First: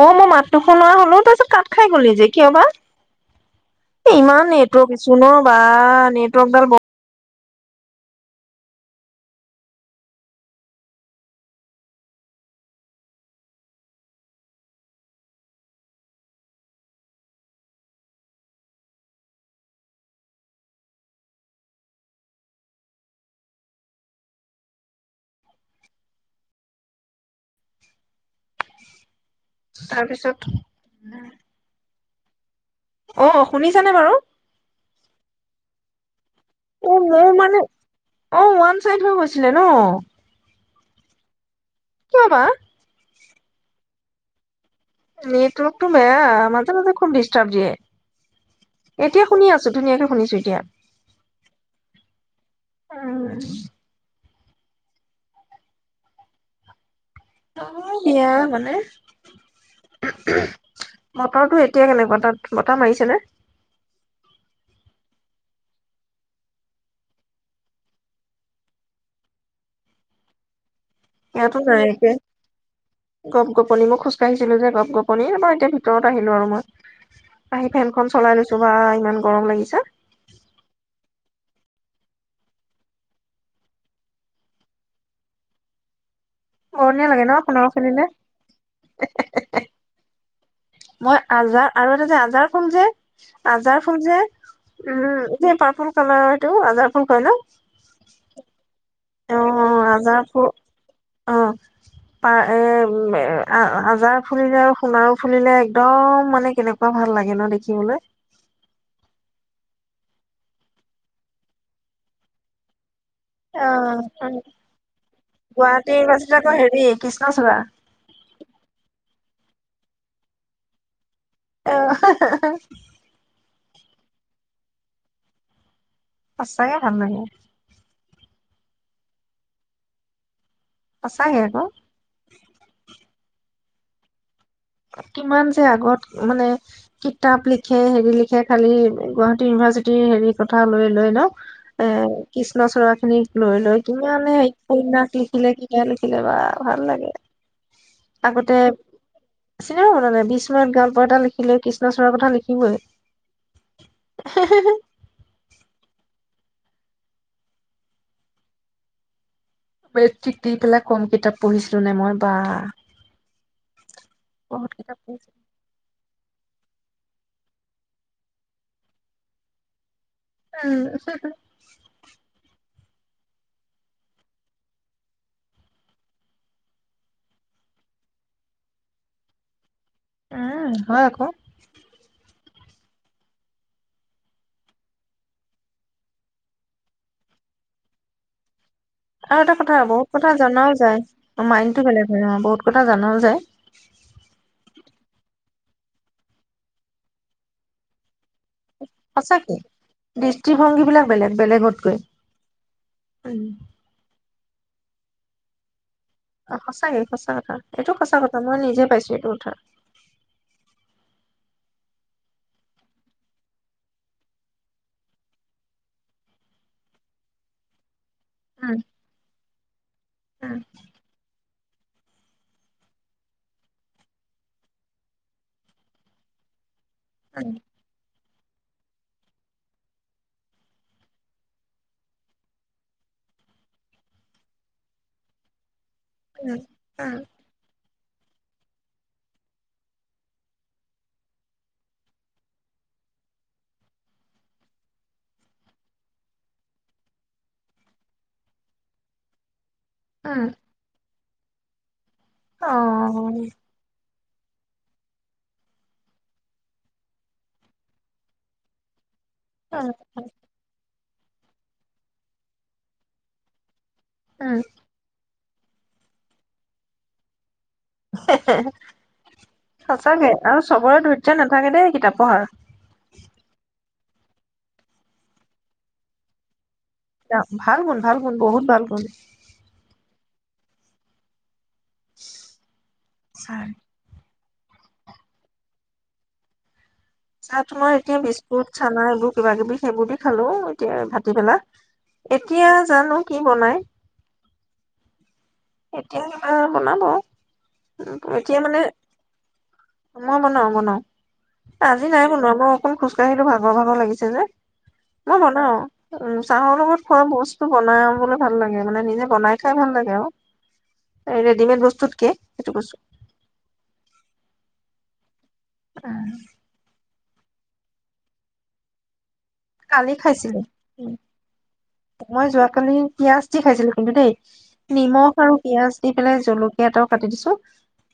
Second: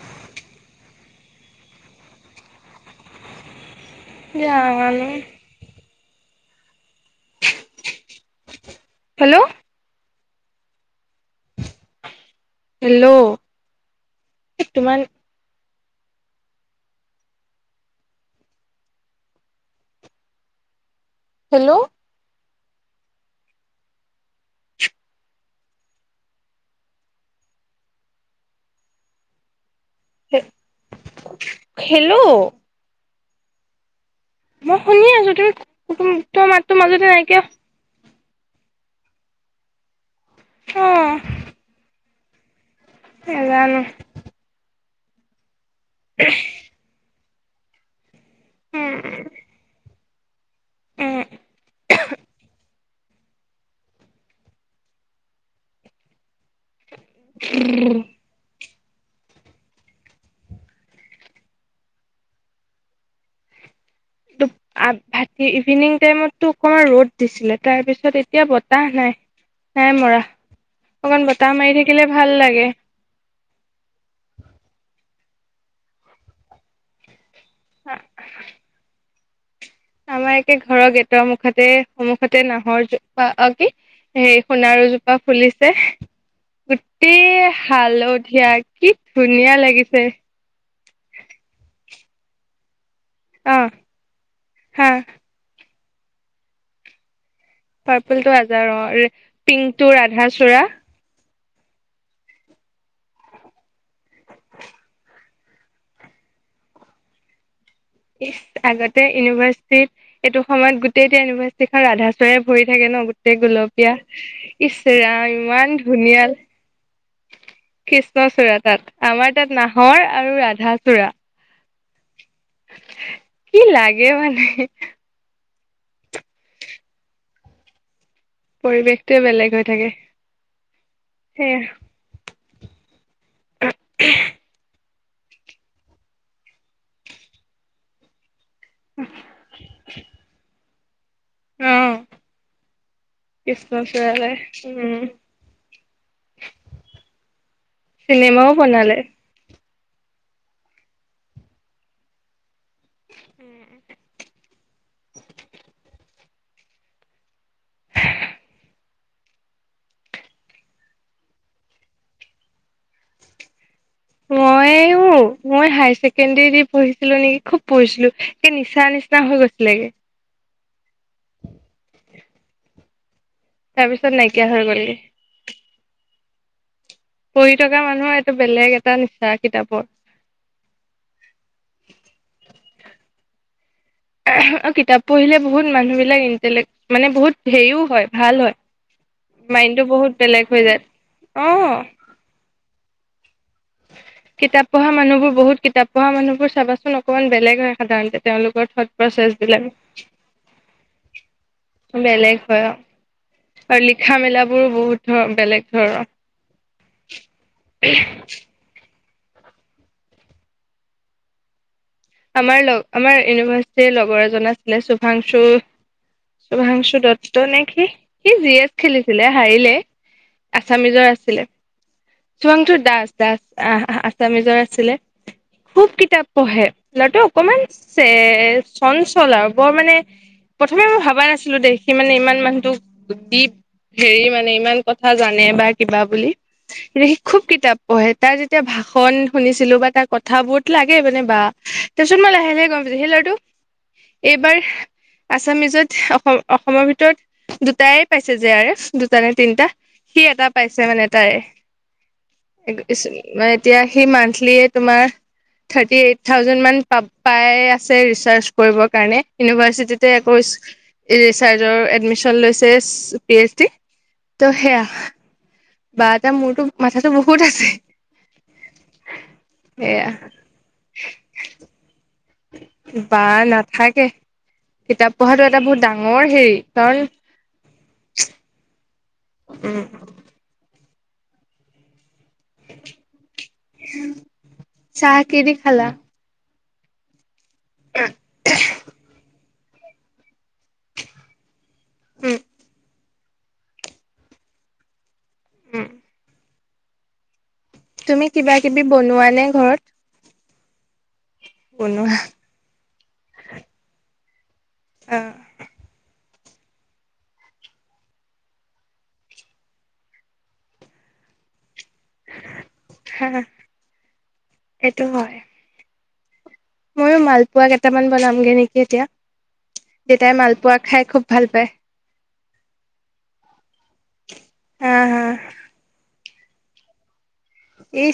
অ', মই মাতটো শুনোৱা হ'লো তাৰপিছত কাট খাই কৰিল যে কিয় বা। এ, ইমান নেটৱৰ্ক জানো আছো ন' বা নেট তন্দল ম হেল্ল'। হেল্ল' তোমাৰ হেল্ল'। তাৰ পিছত খেলো অ', শুনিছানে বাৰু? মই শুনি আছো তুমি কম। ত' মাত তো অ মাজতে মোৰ নাইকিয়া মানে অ', ওৱান চাইড হৈ গৈছিলে ন'। হুম, কিয় বা? নেজানো। নি মে মান মতে খুব দিছ চব্জিয়ে উম এতিয়া শুনি আছো ধুনীয়াকে শুনিছো এতিয়া। উম। [inaudible] অ', এয়া মানে বতৰটো এতিয়া কেনেকুৱা তাত বতাহ মাৰিছেনে? ভাট ইভিনিং টাইমতো অকমান ৰ'দ দিছিলে তাৰপিছত এতিয়া বতাহ নাই নাই মৰা। অকণ বতাহ ইয়াতো মাৰি থাকিলে নাইে ভাল লাগে গপ গপনি মই খোজকাঢ়িছিলো যে গপ গপ কণী নাপাৰ এতিয়া ভিতৰত আহিলো আৰু মই। আহি ফেনখন চলাই লৈছো বা ইমান গৰম লাগিছে। আমাৰ একে ঘৰৰ গেটৰ মুখতে সন্মুখতে নাহৰ জোপা কি হে সোণাৰু জোপা ফুলিছে গৰমীয়া লাগে গোটেই ন আপোনাৰ ফালে হালধীয়া কি ধুনীয়া লাগিছে মই আজাৰ আৰু যে আজাৰখন ফুল যে অ', আজাৰ ফুল যে হা উম এ পাৰ ফুল খ এইটো আজাৰ ফুল খ লও পাৰ্পল টো আজাৰৰ পিংকটে আজাৰ ফুল ৰাধা-চোড়া অ প এ আজাৰা ফুলিলে আৰু সোণাৰো ফুলিলে একদম মানে কেনেকুৱা ভাল লাগে ন দেখিবলৈ ই আগতে ইউনিভাৰ্চিটিত এইটো সময়ত গোটেই এতিয়া ইউনিভাৰ্চিটি খন ৰাধা-চুড়া ভৰি থাকে ন অ গুলপীয়া ইচৰাম ইমান গুৱাহাটীৰ বাছত আকৌ হেৰি ধুনীয়া কৃষ্ণচূড়া কৃষ্ণচূড়া তাত আমাৰ নাহৰ আৰু ৰাধা চুড়া আহ কি লাগে অ মানে সচাঁকে ভাল লাগে পৰিৱেশটোৱে বেলেগ হৈ থাকে সচাঁকে অক উ [unintelligible] কিমান যে আগত মানে কিতাপ লিখে হেৰি লি য়োৱা কালি গুৱাহাটী ইউনিভাৰ্চিটিৰ হেৰি কথা লৈ ন এ অ', কৃষ্ণচুড়াখিনিক লৈ লৈ কৃষ্ণচূড়ালে কিমানে উম, উপন্যাস লিখিলে কিবা লিখিলে বা ভাল লাগে চিনেমাও আগতে বনালে। নিচিনা হব মানে বিশ মিনত গল্প এটা লিখিলে কৃষ্ণচুডাৰ কথা লিখিবই উম হ মেট্ৰিক দি পেলাই কম কিতাপ পঢ়িছিলো নে মই বা বহুত কিতাপ মইয়ো পঢ়িছিলো মই হায়াৰছে ছেকেণ্ডেৰী দি পঢ়িছিলো নেকি খুব পঢ়িছিলো সে নিচা নিচিনা হৈ গৈছিলেগে উম [unintelligible] তাৰপিছত নাইকিয়া হৈ গলি পঢ়ি থকা মানুহৰ এইটো বেলেগ এটা নিচা কিতাপৰ উম হয় আকৌ কিতাপ পঢ়িলে বহুত মানুহ বিলাক ইণ্টেলেক মানে বহুত হেৰিও হয় ভাল হয় আৰু এটা কথা মাইণ্ডটো বহুত কথা বেলেগ হৈ জনাও যায় অ'। মাইন্ডটো বেলেগ হয় ন বহুত কথা জনাও যায় কিতাপ পঢ়া মানুহবোৰ কিতাপ পঢ়া মানুহবোৰ চাবাচোন অকণমান বেলেগ হয় সাধাৰণতে তেওঁলোকৰ থউট প্ৰচ্ছ সঁচাকে দৃষ্টিভংগী বিলাক বিলাক বেলেগ বেলেগতকৈ বেলেগ হয় আ উম, আৰু লিখা মেলা বোৰো বহুত ধৰ বেলেগ ধৰৰ অ, সঁচাকে সঁচা কথা এইটো সঁচা কথা মই নিজে পাইছো এইটো কথা আমাৰ লগ আমাৰ ইউনিভাৰ্চিটিৰ লগৰ এজন আছিলে শুভাংশু, শুভাংশু দত্ত নে কি। সি জি এছ উম, খেলিছিলে হাৰিলে, উম, আছামিজৰ আছিলে। [unintelligible] দাস দাস আহ আছামিজৰ আছিলে, খুব কিতাপ পঢ়ে। ল'ৰাটো উম, অকমান ছে এ চঞ্চল আৰু বৰ মানে, প্ৰথমে মই ভবা নাছিলো দে সি মানে ইমান মানুহটো দীপ, হেৰি মানে ইমান কথা জানে বা কিবা বুলি, উম, [unintelligible] সি উম, খুব কিতাপ [unintelligible] তাৰ যেতিয়া ভাষণ শুনিছিলো বা তাৰ কথাবোৰত লাগে মানে বা তাৰপিছত মই লাহে লাহে গম পাইছো সেই লৰাটো। এইবাৰ, আছামিজত অসম অসমৰ ভিতৰত দুটাই পাইছে যে আই এছ, দুটা নে তিনটা। সি উম, এটা পাইছে মানে। তাই। অ', এতিয়া সিমান তোমাৰ, থাৰ্টি এইট থাউজেণ্ড মান পা পাই আছে ৰিচাৰ্জ কৰিবৰ কাৰণে। উম, ইউনিভাৰ্চিটিতে একৈশ ৰিচাৰ্জৰ এডমিশন লৈছে, পি এইচ ডি টো উম, সেয়া বা তাৰ মোৰতো, মাথাটো বহুত আছে। সে সে, সেয়া সঁচাকে আৰু চবৰে ধৈৰ্য্য নাথাকে দেই কিতাপ পঢ়াৰ। বা নাথাকে, কিতাপ পঢ়াটো এটা বহুত ডাঙৰ হেৰি কাৰণ ভাল গুণ ভাল গুণ বহুত ভাল গুণ। উম। ছাৰ। চাহ কিহে দি খালা? চাহ তোমাৰ এতিয়া বিস্কুট, চানা এইবোৰ কিবা কিবি সেইবোৰকে খালোঁ এতিয়া ভাটি পেলা। উম এতিয়া জানো কি বনাই। উম এতিয়া অ, বনাব। উম, তুমি কিবা এতিয়া মানে কিবি বনোৱা নে মই বনাও বনাও ঘৰত? আজি নাই বনোৱা ম অকণ খোজ কাঢ়িলো ভাগৰ ভাগৰ লাগিছে যে। অ মই বনাওঁ। উম, চাহৰ লগত খোৱা বস্তু বনাবলৈ ভাল লাগে মানে নিজে বনাই খাই ভাল লাগে আৰু, এই ৰেডিমেড বস্তু হা এইটো হয় অঁ, আৰু মালপোৱা, কেইটামান বনামগে নেকি এতিয়া। কালি দেউতাই খাইছিলো মালপোৱা খাই উ খুব ভাল পায় মই যোৱাকালি পিয়াঁজ, দি খাইছিলো কিন্তু দেই হা হা নিমখ আৰু পিয়াঁজ দি পেলাই- জলকীয়া এটাও কাটি দিছো ই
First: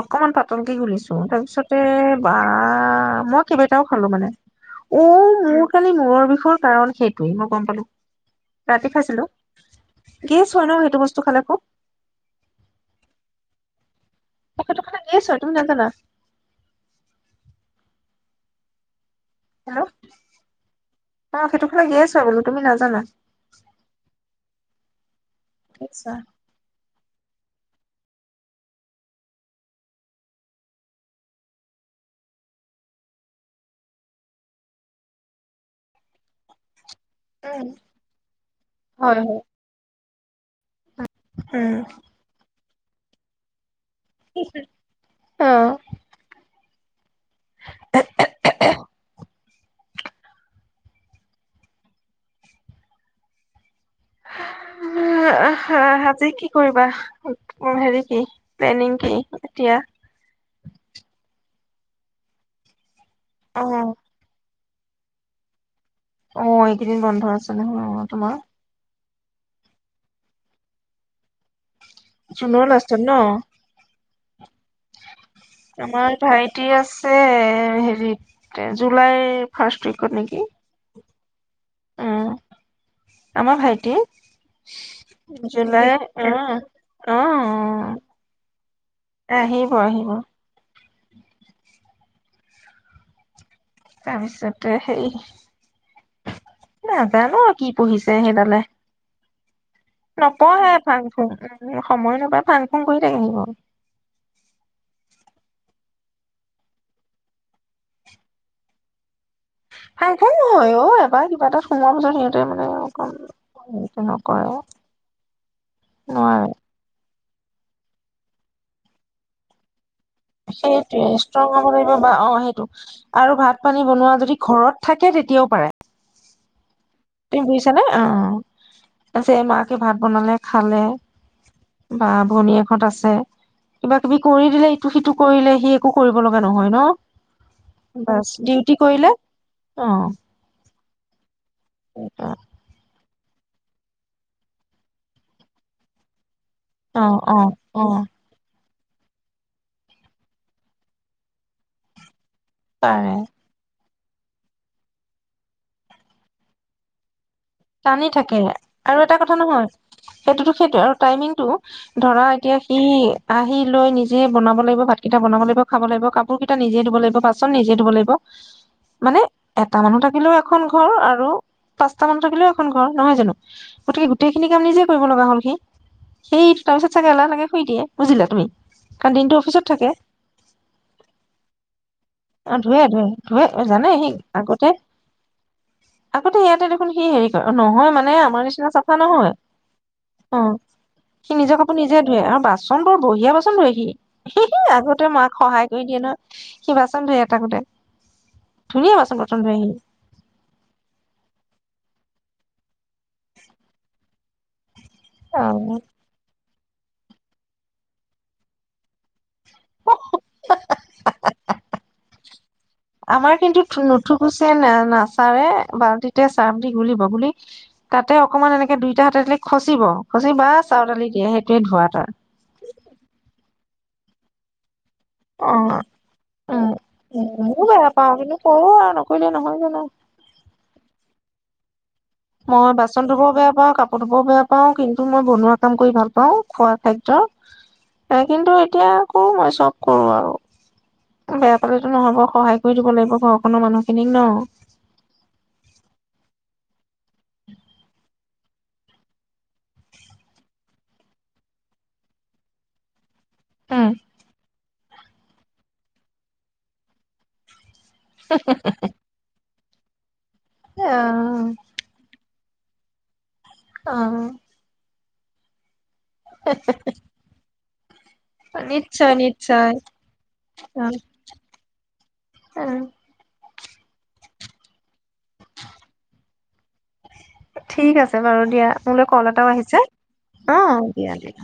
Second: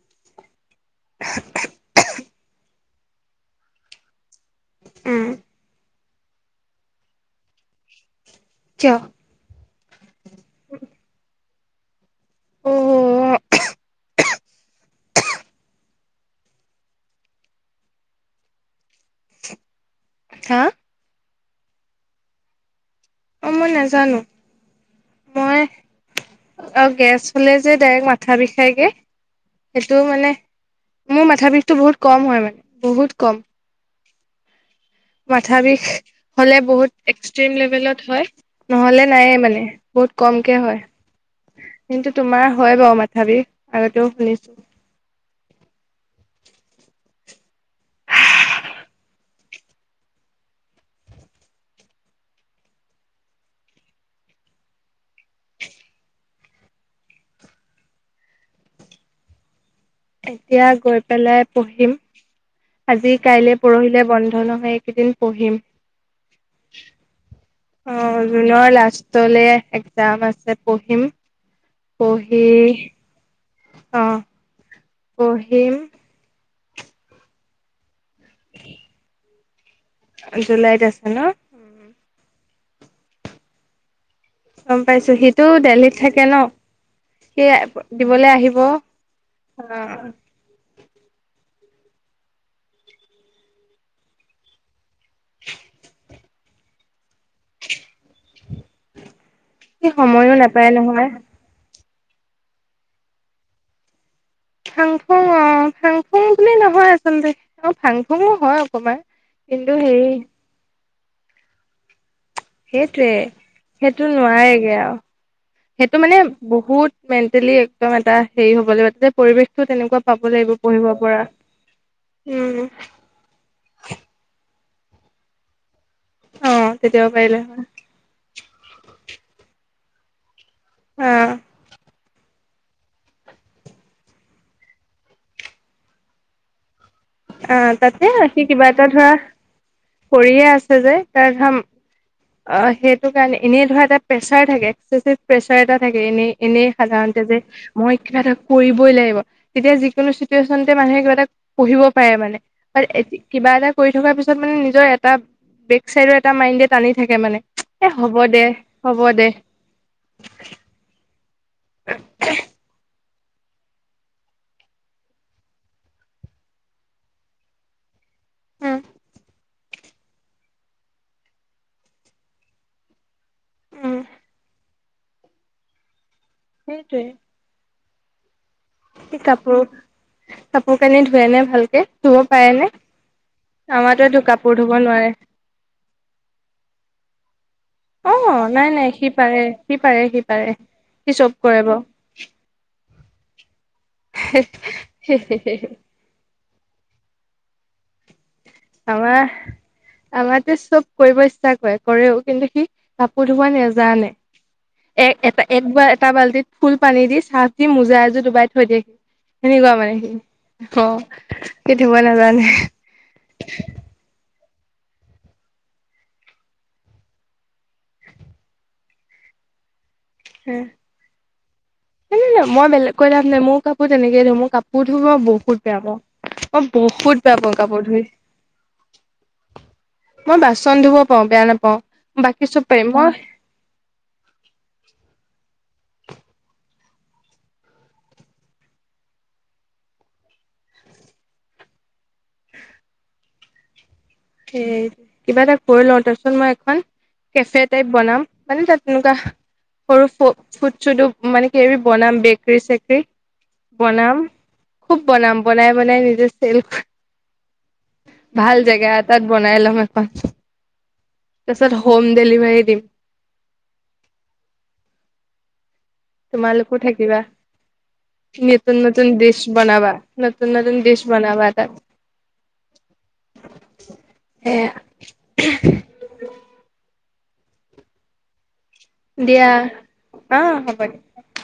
অকণমান পা- পতংকি ঘুলিছো তাৰ পিছতে বাৰ মই কেইটাও খালো মানে। অ উম খালি মূৰ বিষয়ৰ কাৰণ সেইটোৱে মই গম পালো। ৰাতি কিয় খাইছিলো। গেছ হয় ন সেইটো বস্তু খালে খুব। উম প্ৰসাদটো খালে গেছ হয়, তুমি নাজানা? হেল্ল' হা অ, সেইটো খালে গেছ হয় বুলো, তুমি নাজানা অ, মই নেজানো মই, গেছ হয়। অ গেছ ছলে যে ডাইৰেক্ট মাথা বিষাইগে, সেইটো মানে, মোৰ মাথা বিষটো বহুত কম হয় মানে, বহুত কম মাথা বিষ হলে বহুত এক্সট্ৰিম উম, লেভেলত হয় নহলে হয় নায়ে হয়। মানে বহুত কম হয় উম। কিন্তু তোমাৰ হয় বাৰু মাথা বিষ। আগতেও শুনিছোঁ। অ [inaudible] আজি কি কৰিবা, হেৰি কি, প্লেনিং কি এতিয়া? এতিয়া গৈ পেলাই পঢ়িম আজি, কাইলে, অ পৰহিলে বন্ধ নহয় এইকেইদিন পঢ়িম অ এইকেইদিন বন্ধ আছে নহয় অ', তোমাৰ জুলাইৰ লাষ্ট টলে একজাম আছে, পঢ়িম পহি জুনৰ লাষ্টত ন? অ পঢ়িম আমাৰ ভাই দি আছে হেৰিত জুলাই ফাৰ্ষ্ট উইকত নেকি। হেল্ল'? উম আমাৰ ভাইটি, গম পাইছো সিটো জুলাই দেলহিত থাকে অ ন অ সি দিবলৈ আহিব অ আহিব আহিব তাৰপিছতে সেই নাজানো কি পঢ়িছে সেইডালে সি সময়ো নাপায় নপঢ়ে নহয় ফাংফুং। সময় নাপায় ফাং ফুং কৰি থাকে। ফাং ফুং অ ফাংফুং বুলি নহয় আচলতে অ ফাংফুঙো হয় অকমান কিন্তু হেৰি ফাংফুং হয় অ বা কিবা এটা সোমোৱা পিছত মানে অকণ সেইটোৱে, সেইটো নোৱাৰেগে আৰু, সেইটো মানে নোৱাৰে বহুত মে লি একদম এটা হেৰি হ'ব লাগিব যে পৰিৱেশটো তেনেকুৱা পাব লাগিব পঢ়িব সেইটোৱে পৰা ষ্ট্ৰং হ'ব লাগিব বা অ সেইটো উম আৰু ভাত পানী বনোৱা যদি ঘৰত থাকে তেতিয়াও পাৰে অ তেতিয়াও পাৰিলে তুমি হয় বুজিছ নে অ মাক ভাত বনালে খালে অ বা ভনীয়েক। ত আছে কিবা কিবি কৰি দিলে ইটো সিটো কৰিলে সি একো কৰিব লগা নহয় ন অ তাতে আ বাছ সি কিবা ডিউটি এটা ধৰা কৰিলে অ কৰিয়ে আছে যে কাৰঘাম। অ সেইটো কাৰণে এনেই ধৰা এটা প্ৰেচাৰ থাকে একিভ প্ৰেচাৰ এটা থাকে এনেই, এনেই অ সাধাৰণতে যে অ অ মই কিবা এটা কৰিবই লাগিব। তেতিয়া যিকোনো চিটুৱেচনতে মানুহে কিবা এটা পঢ়িব পাৰে মানে। আৰু পাৰে এ কিবা এটা কৰি থকাৰ পিছত মানে নিজৰ এটা বেক চাইডৰ এটা মাইণ্ডেড টানি থাকে মানে টানি থাকে হ'ব আৰু এটা দে কথা নহয় সেইটোতো সেইটো আৰু টাইমিং। টো ধৰা এতিয়া সি আহি লৈ নিজে বনাব লাগিব ভাতকেইটা বনাব লাগিব খাব লাগিব কাপোৰ কেইটা নিজে ধুব লাগিব বাচন নিজে ধুব লাগিব উম মানে এটা মানুহ থাকিলেও এখন ঘৰ আৰু পাঁচটা মানুহ থাকিলেও, এখন ঘৰ নহয় জানো উম গতিকে গোটেই খিনি কাম নিজে কৰিব লগা হ'ল সি্ সেই তাৰপিছত চাগে সেইটোৱে এলাহ লাগে শুই দিয়ে। বুজিলা তুমি? কাৰণ সি দিনটো কাপোৰ, অফিচত থাকে কাপোৰ কানি ধোৱে নে ভালকে? ধুব পাৰে অ', নে ধুৱে ধুৱে ধুৱে এ জানে সি আমাৰটোৱেতো কাপোৰ আগতে। ধুব নোৱাৰে আগতে ইয়াতে দেখোন সি হেৰি কৰে নহয়, মানে আমাৰ অ নাই নিচিনা নাই চাফা সি নহয় পাৰে সি পাৰে সি পাৰে অ'। চব সি নিজৰ কৰে কাপোৰ বাৰু নিজে ধুৱে আৰু বাচন বঢ়িয়া বাচ চন ধুৱে সি, হি হি আগতে মাক সহায় কৰি দিয়ে নহয়। সি বাচ চন ধুৱে থাকোতে। ধুনীয়া আমাৰ, বাচন বৰ্তন ধুৱে সি। আমাৰটো চব কৰিব ইচ্ছা কৰে কৰেও। কিন্তু সি কাপোৰ ধুবো নেজানে। এক এটা অ' একবাৰ এটা বাল্টিত ফুল পানী দি চাৰ্ফ দি মোজা এজোৰ ডুবাই থৈ দিয়ে সি সেনেকুৱা মানে সি অ সি ধুৱো নাজানে আমাৰ কিন্তু থু নুথুগুছ নে নাই না ছাৰে বাল্টিতে চাৰ্ফ দি গুলিব গুলি তাতে অকমান এনেকে দুইটা হাতে দি খচিব। সজীৱ বা চাউল ঢালি দিয়ে সেইটোৱে ধোৱা তাৰ। এহ মই বেলেগ, কৈ লাভ নাই মোয়ো কাপোৰ তেনেকেই ধোওঁ মোৰ কাপোৰ কাপোৰ ধুবো বহুত বেয়া অ' পাওঁ মই উম। বহুত বেয়া পাওঁ ময়ো কাপোৰ ধুই, পাওঁ কিন্তু কৰো আৰু নকৰিলে নহয় জানো। মই বাচন ধুব অ', বেয়া নাপাও। মই বাচন ধুবোও বেয়া পাও কাপোৰ ধুবোও বেয়া পাও কিন্তু মই বনোৱা কাম কৰি ভাল পাওঁ খোৱা খাদ্য, কিন্তু এতিয়া কৰো মই চব কৰো আৰু, বেয়া পালেতো নহব। সহায় কৰি দিব লাগিব ঘৰক। কোনো মানুহ সেই কিবা এটা কৰিলোও তাৰপিছত মই হয় কেফে টাইপ বনাম। মানে তাত এনেকুৱা, সৰু ফ ফুড চুডো মানে কিবা কিবি বনাম বেকৰী চেকৰী। আহ বনাম খুব বনাম বনাই বনাই নিজে চেল কৰি ভাল জেগাত তাত বনাই লোম এখন। তাৰপিছত হোম ডেলিভাৰীত দিম। অহ। তোমালোকো থাকিবা নতুন নতুন নিশ্চয় দেচ নিশ্চয় বনাৱা, নতুন নতুন অ দেচ বনাৱা তাত। অ সেয়া ঠিক আছে বাৰু দিয়া মোলৈ কল দিয়া এটাও আহিছে, অ' দিয়া দিয়া।